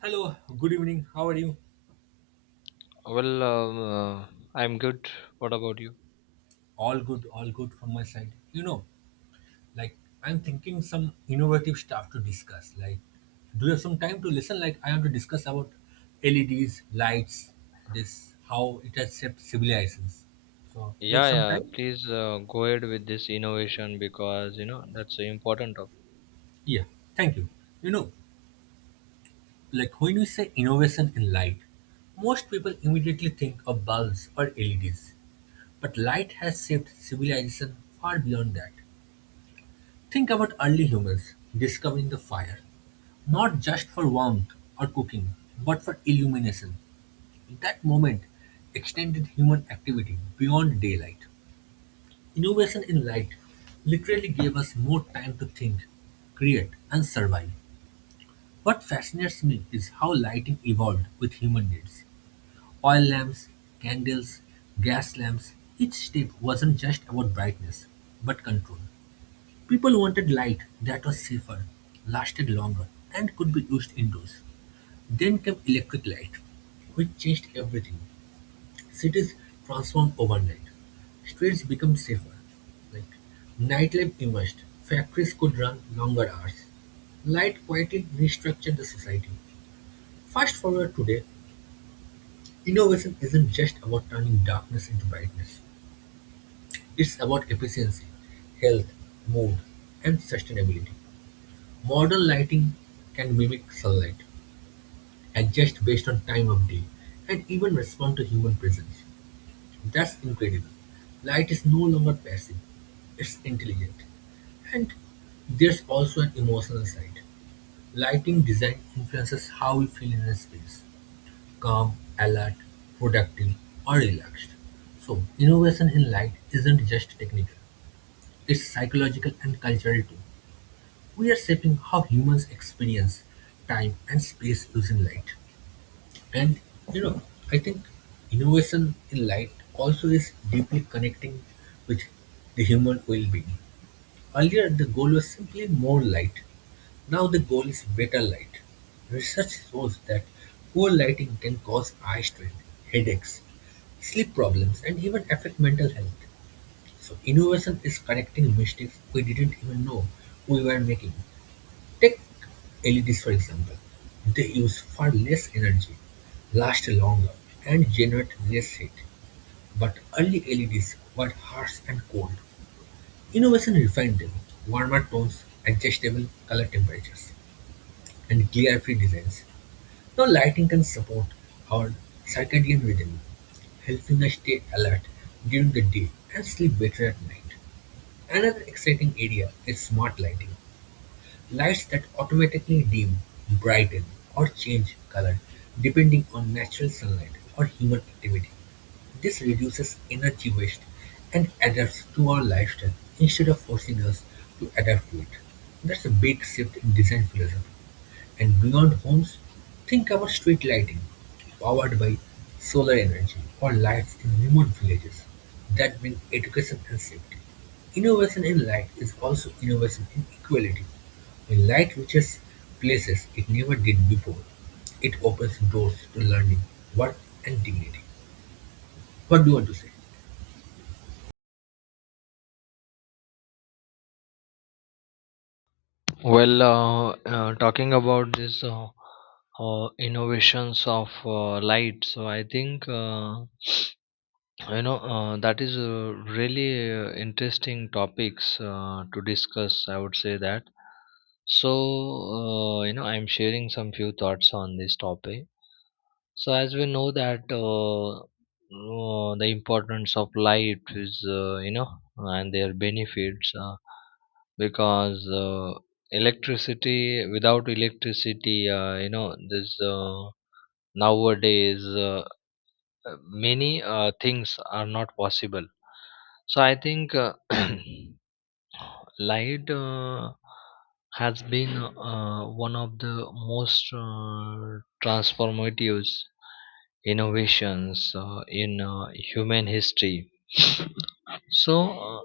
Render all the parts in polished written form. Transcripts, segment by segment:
Hello, good evening. How are you? Well, um, uh, I'm good. What about you? All good from my side. You know, like I'm thinking some innovative stuff to discuss. Like, do you have some time to listen? Like, I want to discuss about LEDs, lights, this how it has shaped civilizations. So, you have Yeah, some yeah. time? Please go ahead with this innovation because you know that's an important topic. Yeah, thank you. You know, like when we say innovation in light, most people immediately think of bulbs or LEDs, but light has shaped civilization far beyond that. Think about early humans discovering the fire, not just for warmth or cooking, but for illumination. That moment extended human activity beyond daylight. Innovation in light literally gave us more time to think, create, and survive. What fascinates me is how lighting evolved with human needs. Oil lamps, candles, gas lamps, each step wasn't just about brightness, but control. People wanted light that was safer, lasted longer, and could be used indoors. Then came electric light, which changed everything. Cities transformed overnight. Streets became safer. Like nightlife emerged. Factories could run longer hours. Light quietly restructured the society. Fast forward today, innovation isn't just about turning darkness into brightness. It's about efficiency, health, mood, and sustainability. Modern lighting can mimic sunlight, adjust based on time of day, and even respond to human presence. That's incredible. Light is no longer passive, it's intelligent. And there's also an emotional side. Lighting design influences how we feel in a space calm, alert, productive, or relaxed. So, innovation in light isn't just technical, it's psychological and cultural too. We are shaping how humans experience time and space using light. And you know, I think innovation in light also is deeply connecting with the human well being. Earlier, the goal was simply more light. Now, the goal is better light. Research shows that poor lighting can cause eye strain, headaches, sleep problems, and even affect mental health. So, innovation is correcting mistakes we didn't even know we were making. Take LEDs for example; they use far less energy, last longer, and generate less heat. But early LEDs were harsh and cold. Innovation refined them, warmer tones, adjustable color temperatures, and glare-free designs. Now lighting can support our circadian rhythm, helping us stay alert during the day and sleep better at night. Another exciting area is smart lighting. Lights that automatically dim, brighten, or change color depending on natural sunlight or human activity. This reduces energy waste and adapts to our lifestyle instead of forcing us to adapt to it. That's a big shift in design philosophy. And beyond homes, think about street lighting, powered by solar energy, or lights in remote villages that bring education and safety. Innovation in light is also innovation in equality. When light reaches places it never did before, it opens doors to learning, work, and dignity. What do you want to say? Talking about this innovations of light, so I think that is a really interesting topics to discuss, I would say that. So you know, I'm sharing some few thoughts on this topic. So as we know that the importance of light is you know, and their benefits, because electricity without electricity, you know, this nowadays, uh, many things are not possible. So I think light has been one of the most transformative innovations in human history. So,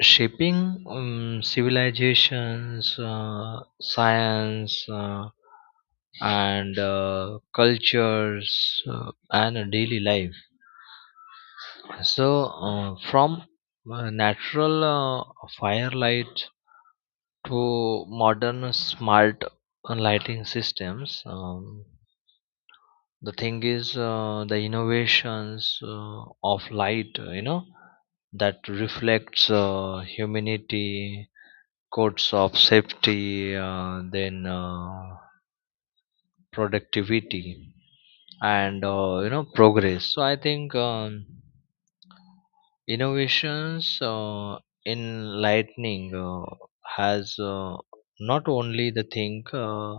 shaping civilizations, science, and cultures and daily life. So, from natural firelight to modern smart lighting systems. The thing is, the innovations of light, you know, that reflects humanity codes of safety, then productivity and you know progress. So I think innovations in lightning has, not only the thing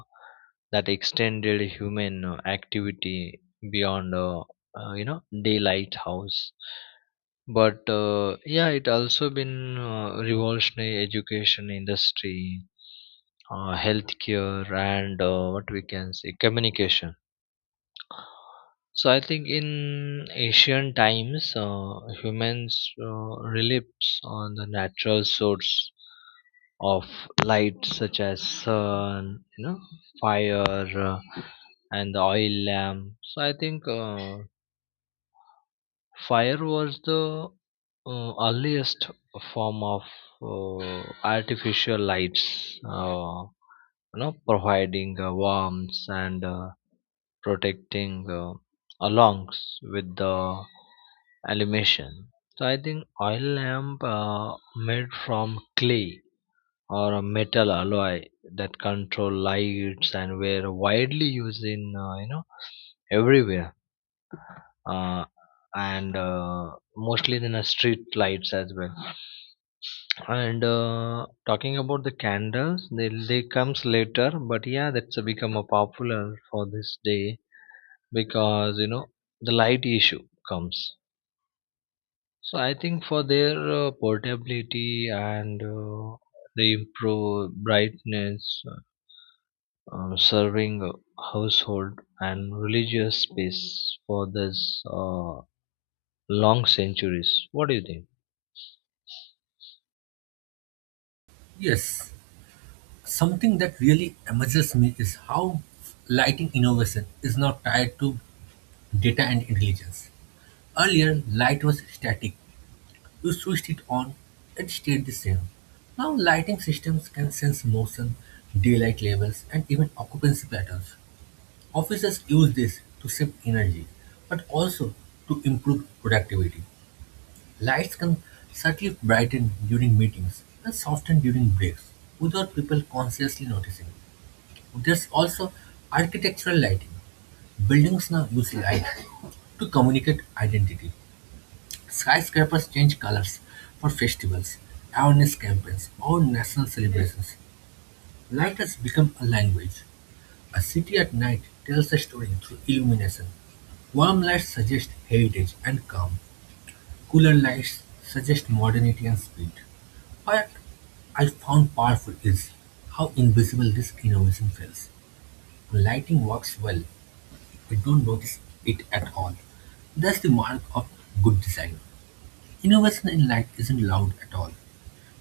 that extended human activity beyond, you know, daylight house, but yeah, it also been revolutionary education industry, healthcare, and what we can say communication. So I think in ancient times, humans relied on the natural source of light, such as sun, you know, fire, uh, and the oil lamp. So I think fire was the earliest form of artificial lights, you know, providing warmth and protecting, alongs with the illumination. So I think oil lamp made from clay or a metal alloy that control lights and were widely used in, you know, everywhere, uh, and mostly in the street lights as well. And talking about the candles, they comes later, but yeah, that's become a popular for this day because you know the light issue comes. So I think for their portability and the improve brightness, serving a household and religious space for this long centuries. What do you think? Yes, something that really amazes me is how lighting innovation is now tied to data and intelligence. Earlier, light was static. You switched it on, it stayed the same. Now, lighting systems can sense motion, daylight levels, and even occupancy patterns. Officers use this to save energy, but also to improve productivity. Lights can subtly brighten during meetings and soften during breaks without people consciously noticing. There's also architectural lighting. Buildings now use light to communicate identity. Skyscrapers change colors for festivals, awareness campaigns, or national celebrations. Light has become a language. A city at night tells a story through illumination. Warm lights suggest heritage and calm. Cooler lights suggest modernity and speed. What I found powerful is how invisible this innovation feels. When lighting works well, we don't notice it at all. That's the mark of good design. Innovation in light isn't loud at all.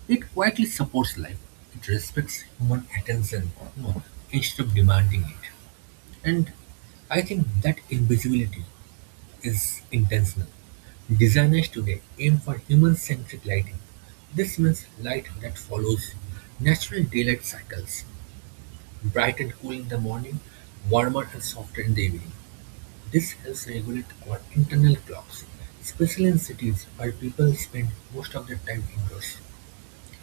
It quietly supports life, it respects human attention you know, instead of demanding it. And I think that invisibility is intentional. Designers today aim for human centric lighting. This means light that follows natural daylight cycles, bright and cool in the morning, warmer and softer in the evening. This helps regulate our internal clocks, especially in cities where people spend most of their time indoors.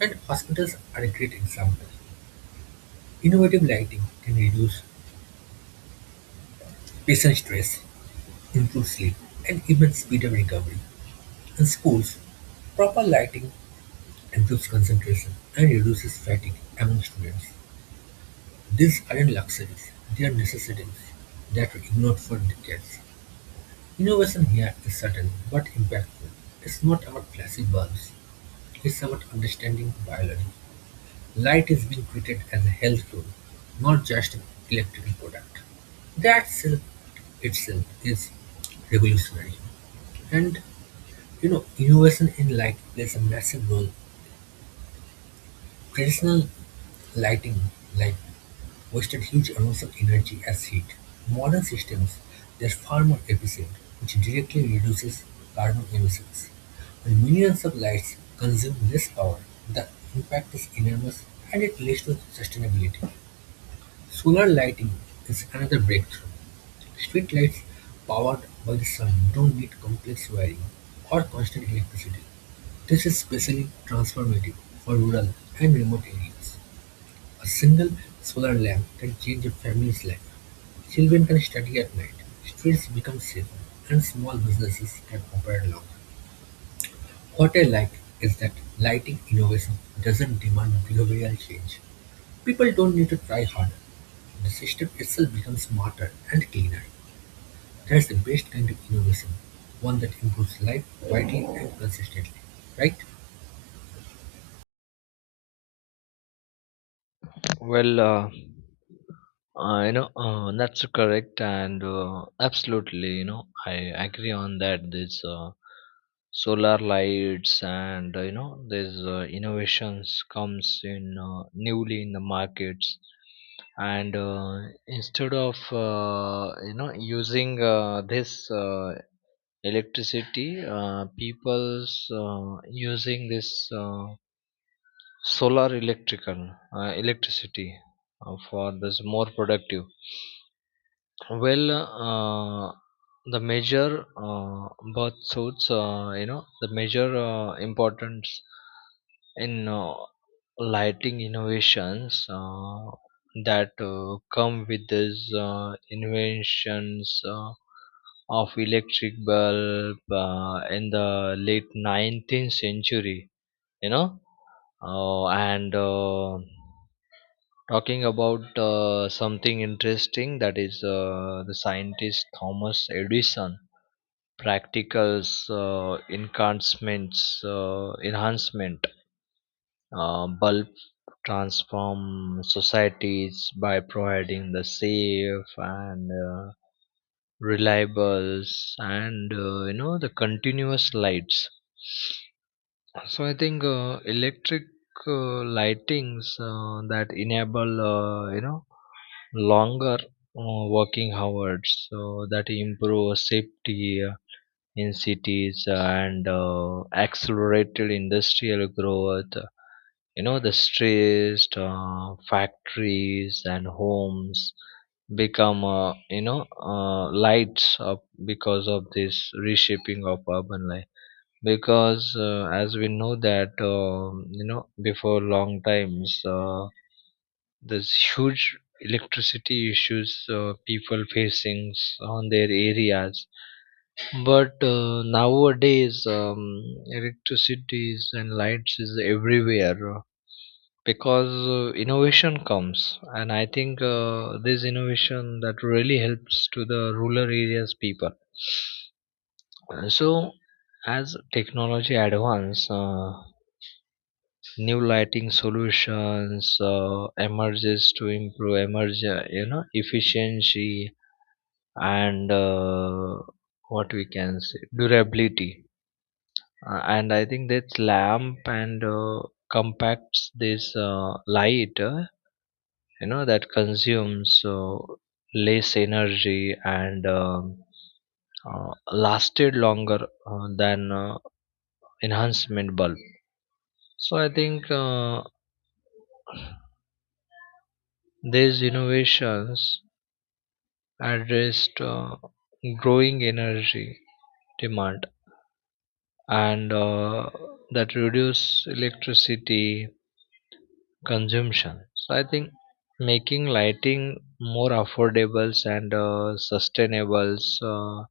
And hospitals are a great example. Innovative lighting can reduce patient stress, improve sleep, and even speed up recovery. In schools, proper lighting improves concentration and reduces fatigue among students. These aren't luxuries, they are necessities that we ignored for decades. Innovation here is sudden but impactful. It's not about flashy bulbs, it's about understanding biology. Light is being treated as a health tool, not just an electrical product. That's a itself is revolutionary. And you know, innovation in light plays a massive role. Traditional lighting like wasted huge amounts of energy as heat. Modern systems they're far more efficient, which directly reduces carbon emissions. When millions of lights consume less power, the impact is enormous and it leads to sustainability. Solar lighting is another breakthrough. Streetlights powered by the sun don't need complex wiring or constant electricity. This is especially transformative for rural and remote areas. A single solar lamp can change a family's life. Children can study at night, streets become safer, and small businesses can operate longer. What I like is that lighting innovation doesn't demand behavioral change. People don't need to try harder. The system itself becomes smarter and cleaner. That's the best kind of innovation, one that improves life quietly and consistently, right? Well, uh, you know, that's correct, and absolutely, you know, I agree on that. This solar lights and you know, these innovations comes in newly in the markets, and instead of, you know, using this electricity, people's using this. Solar electrical electricity for this more productive. Well, the major birth suits, you know, the major importance in lighting innovations that come with these inventions of electric bulb in the late 19th century, you know, and talking about something interesting, that is the scientist Thomas Edison practicals, uh, enhancements, enhancement, bulb transform societies by providing the safe and reliables and, you know, the continuous lights. So I think electric lightings that enable, you know, longer working hours, so that improve safety in cities and accelerated industrial growth, you know, the stressed factories and homes become, you know, lights up because of this reshaping of urban life, because as we know that, you know, before long times, this huge electricity issues, people facing on their areas, but nowadays, electricities and lights is everywhere, because innovation comes, and I think this innovation that really helps to the rural areas people. So as technology advance, new lighting solutions emerges to improve emerge, you know, efficiency and what we can say durability. And I think that's lamp and compacts this light, you know, that consumes less energy and uh, lasted longer than enhancement bulb. So I think these innovations addressed growing energy demand and that reduce electricity consumption. So I think making lighting more affordable and sustainable uh,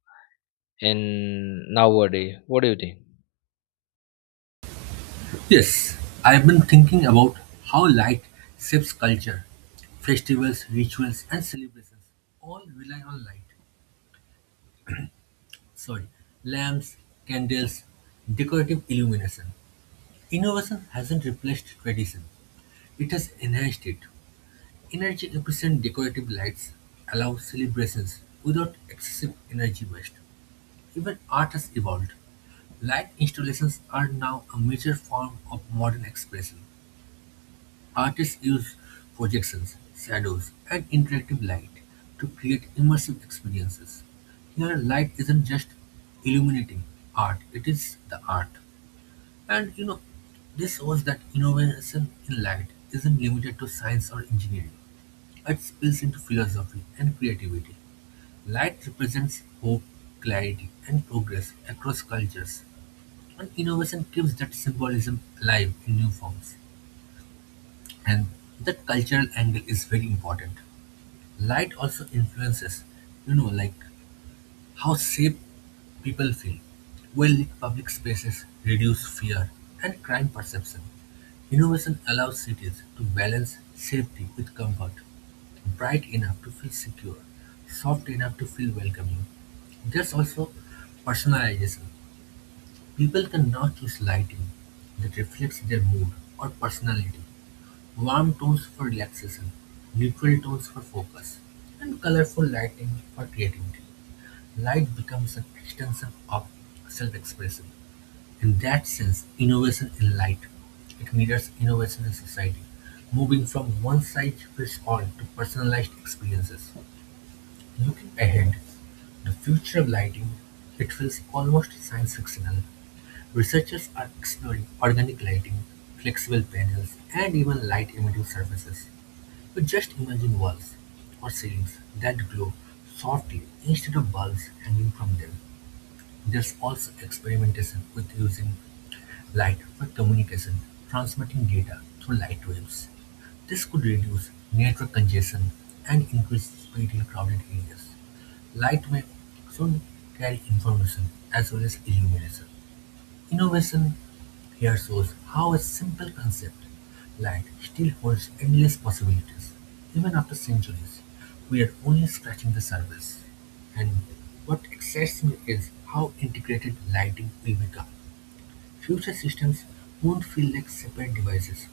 in nowadays. What do you think? Yes, I've been thinking about how light shapes culture. Festivals, rituals, and celebrations all rely on light. Sorry, lamps, candles, decorative illumination. Innovation hasn't replaced tradition, it has enhanced it. Energy efficient decorative lights allow celebrations without excessive energy waste. Even art has evolved. Light installations are now a major form of modern expression. Artists use projections, shadows, and interactive light to create immersive experiences. Here, light isn't just illuminating art, it is the art. And you know, this shows that innovation in light isn't limited to science or engineering. It spills into philosophy and creativity. Light represents hope, clarity, and progress across cultures. And innovation keeps that symbolism alive in new forms. And that cultural angle is very important. Light also influences, you know, like how safe people feel. Well-lit public spaces reduce fear and crime perception. Innovation allows cities to balance safety with comfort. Bright enough to feel secure, soft enough to feel welcoming. There's also personalization. People can not use lighting that reflects their mood or personality, warm tones for relaxation, neutral tones for focus, and colorful lighting for creativity. Light becomes an extension of self-expression. In that sense, innovation in light, it mirrors innovation in society, moving from one size fits all to personalized experiences. Looking ahead, the future of lighting, it feels almost science fictional. Researchers are exploring organic lighting, flexible panels, and even light-emitting surfaces. So just imagine walls or ceilings that glow softly instead of bulbs hanging from them. There's also experimentation with using light for communication, transmitting data through light waves. This could reduce network congestion and increase speed in crowded areas. Light may soon carry information as well as illumination. Innovation here shows how a simple concept like still holds endless possibilities, even after centuries. We are only scratching the surface. And what excites me is how integrated lighting will become. Future systems won't feel like separate devices.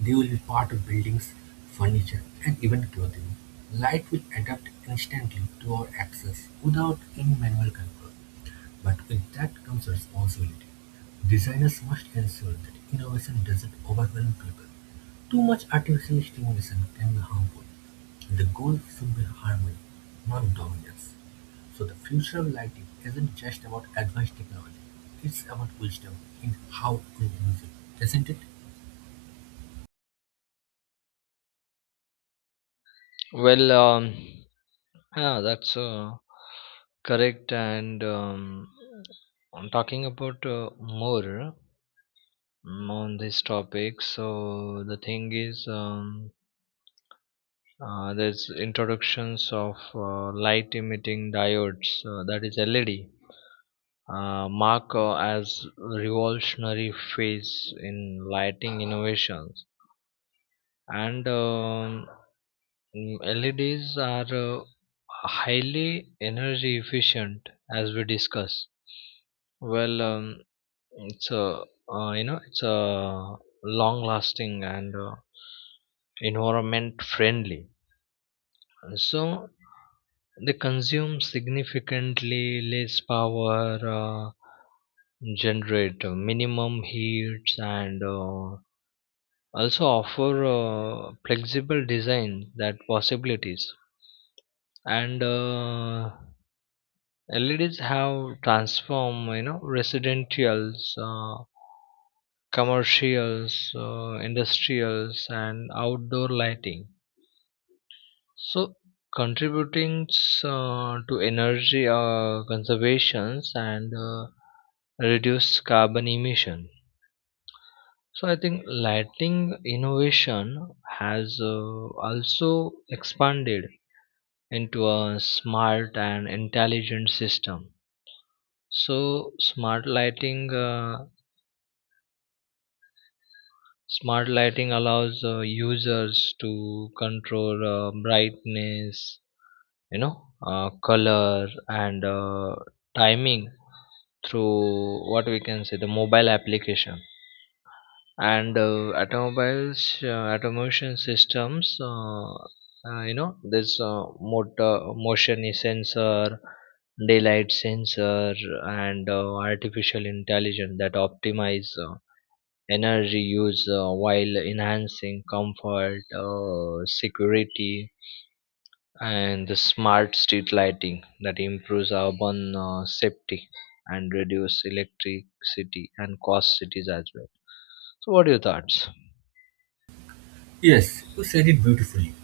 They will be part of buildings, furniture, and even clothing. Light will adapt instantly to our access without any manual control. But with that comes responsibility. Designers must ensure that innovation doesn't overwhelm people. Too much artificial stimulation can be harmful. The goal should be harmony, not dominance. So the future of lighting isn't just about advanced technology. It's about wisdom in how we use it, isn't it? Well, um, yeah, that's correct. And I'm talking about more on this topic. So the thing is, there's introductions of light emitting diodes, that is LED, mark as revolutionary phase in lighting innovations. And LEDs are highly energy efficient, as we discussed. Well, it's a you know it's a long lasting and environment friendly. So they consume significantly less power, generate minimum heats, and also offer flexible design that possibilities. And LEDs have transformed, you know, residentials, commercials, industrials, and outdoor lighting, so, contributing to energy conservations and reduce carbon emission. So, I think lighting innovation has also expanded into a smart and intelligent system. So, smart lighting. Smart lighting allows users to control brightness, you know, color, and timing through what we can say the mobile application and automobiles automation systems, you know, this motor motion is sensor, daylight sensor, and artificial intelligence that optimize energy use while enhancing comfort, security, and the smart street lighting that improves urban safety and reduce electricity and cost cities as well. So what are your thoughts? Yes, you said it beautifully.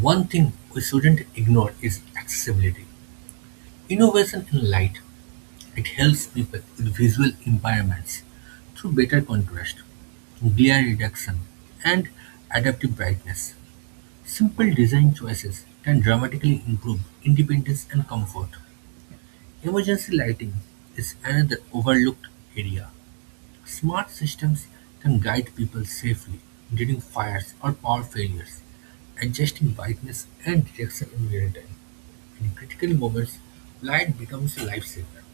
One thing we shouldn't ignore is accessibility. Innovation in light it helps people with visual impairments through better contrast, glare reduction, and adaptive brightness. Simple design choices can dramatically improve independence and comfort. Emergency lighting is another overlooked area. Smart systems can guide people safely during fires or power failures, adjusting brightness and direction in real time. In critical moments, light becomes a lifesaver.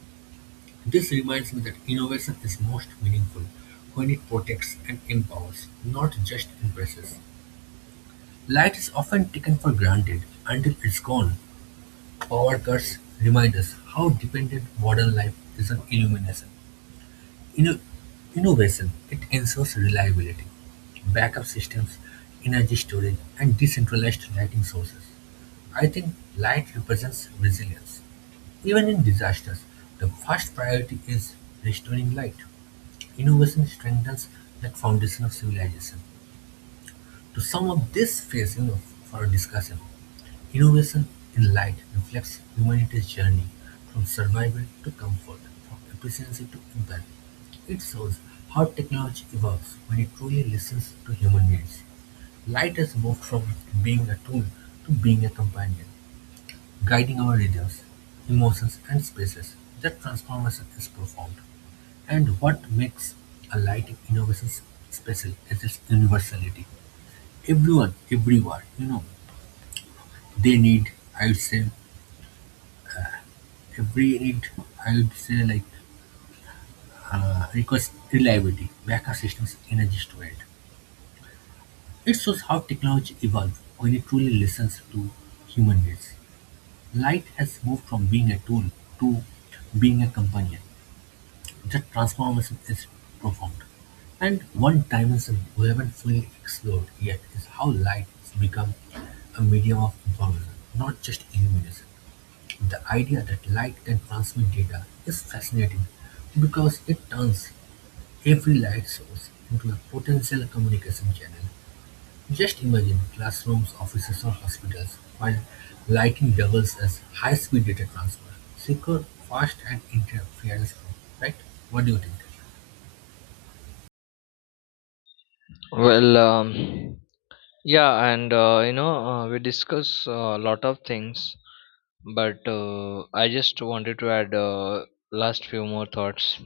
This reminds me that innovation is most meaningful when it protects and empowers, not just impresses. Light is often taken for granted until it's gone. Power cuts remind us how dependent modern life is on illumination. Inno- Innovation, it ensures reliability, backup systems, energy storage, and decentralized lighting sources. I think light represents resilience. Even in disasters, the first priority is restoring light. Innovation strengthens that foundation of civilization. To sum up this phase you know, for our discussion, innovation in light reflects humanity's journey from survival to comfort, from efficiency to empathy. It shows how technology evolves when it truly listens to human needs. Light has moved from being a tool to being a companion, guiding our rhythms, emotions, and spaces. That transformation is profound. And what makes a lighting innovation special is its universality. Everyone, everywhere, you know, they need, I would say, every need, I would say, like, requires reliability, backup systems, energy storage. It shows how technology evolves when it truly listens to human needs. Light has moved from being a tool to being a companion. That transformation is profound, and one dimension we haven't fully explored yet is how light has become a medium of information, not just illumination. The idea that light can transmit data is fascinating because it turns every light source into a potential communication channel. Just imagine classrooms, offices, or hospitals, while lighting doubles as high-speed data transfer, secure, fast, and interference-free. Right? What do you think? Well, yeah, and you know, we discuss a lot of things, but I just wanted to add last few more thoughts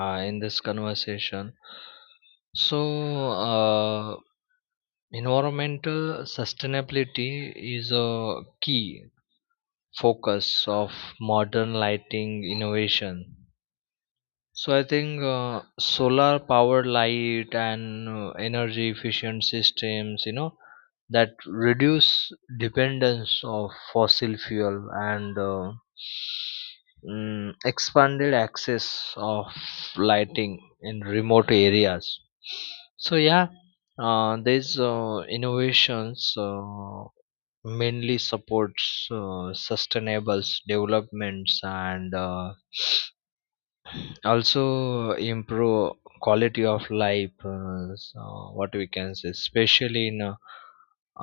in this conversation. So uh, environmental sustainability is a key focus of modern lighting innovation. So I think solar powered light and energy efficient systems, you know, that reduce dependence of fossil fuel and, expanded access of lighting in remote areas. So yeah, these innovations mainly supports sustainable developments and. Also improve quality of life, so what we can say especially in uh,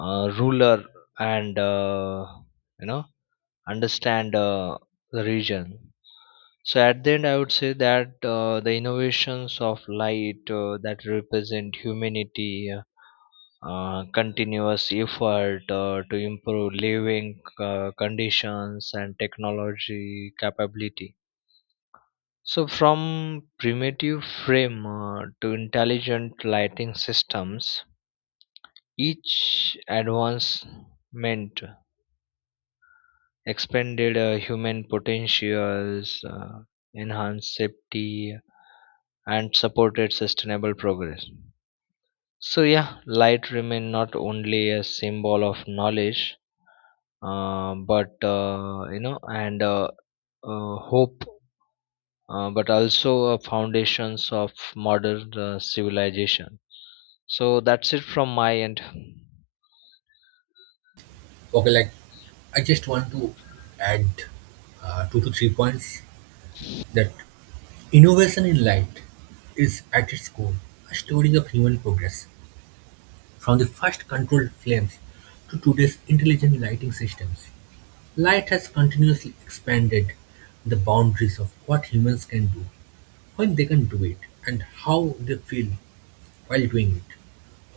uh, rural and, you know, understand the region. So at the end, I would say that the innovations of light that represent humanity continuous effort to improve living conditions and technology capability. So, from primitive frame to intelligent lighting systems, each advancement expanded human potentials, enhanced safety, and supported sustainable progress. So, yeah, light remain not only a symbol of knowledge, but you know, and hope, but also foundations of modern civilization. So that's it from my end. Okay, like I just want to add two to three points that innovation in light is at its core a story of human progress from the first controlled flames to today's intelligent lighting systems. Light has continuously expanded the boundaries of what humans can do, when they can do it, and how they feel while doing it,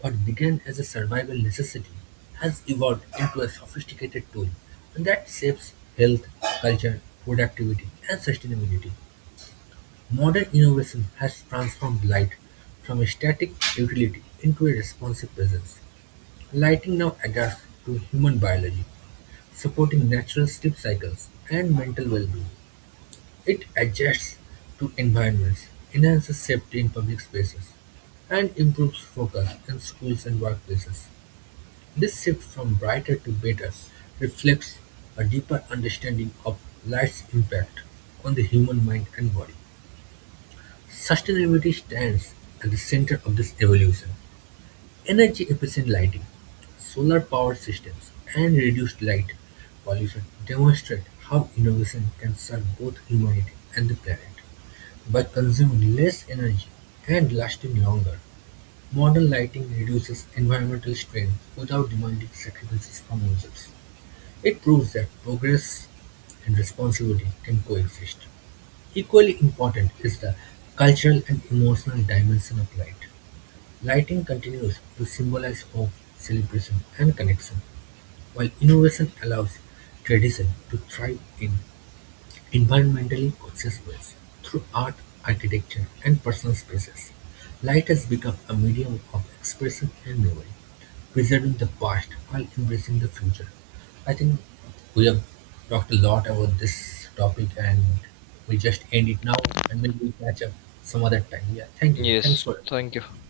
what began as a survival necessity has evolved into a sophisticated tool that shapes health, culture, productivity, and sustainability. Modern innovation has transformed light from a static utility into a responsive presence. Lighting now adapts to human biology, supporting natural sleep cycles and mental well being. It adjusts to environments, enhances safety in public spaces, and improves focus in schools and workplaces. This shift from brighter to better reflects a deeper understanding of light's impact on the human mind and body. Sustainability stands at the center of this evolution. Energy efficient lighting, solar powered systems, and reduced light pollution demonstrate how innovation can serve both humanity and the planet. By consuming less energy and lasting longer, modern lighting reduces environmental strain without demanding sacrifices from users. It proves that progress and responsibility can coexist. Equally important is the cultural and emotional dimension of light. Lighting continues to symbolize hope, celebration, and connection, while innovation allows tradition to thrive in environmentally conscious ways, through art, architecture, and personal spaces, light has become a medium of expression and memory, preserving the past while embracing the future. I think we have talked a lot about this topic and we just end it now and maybe we'll catch up some other time. Yeah, thank you. Thanks Yes, for thank you.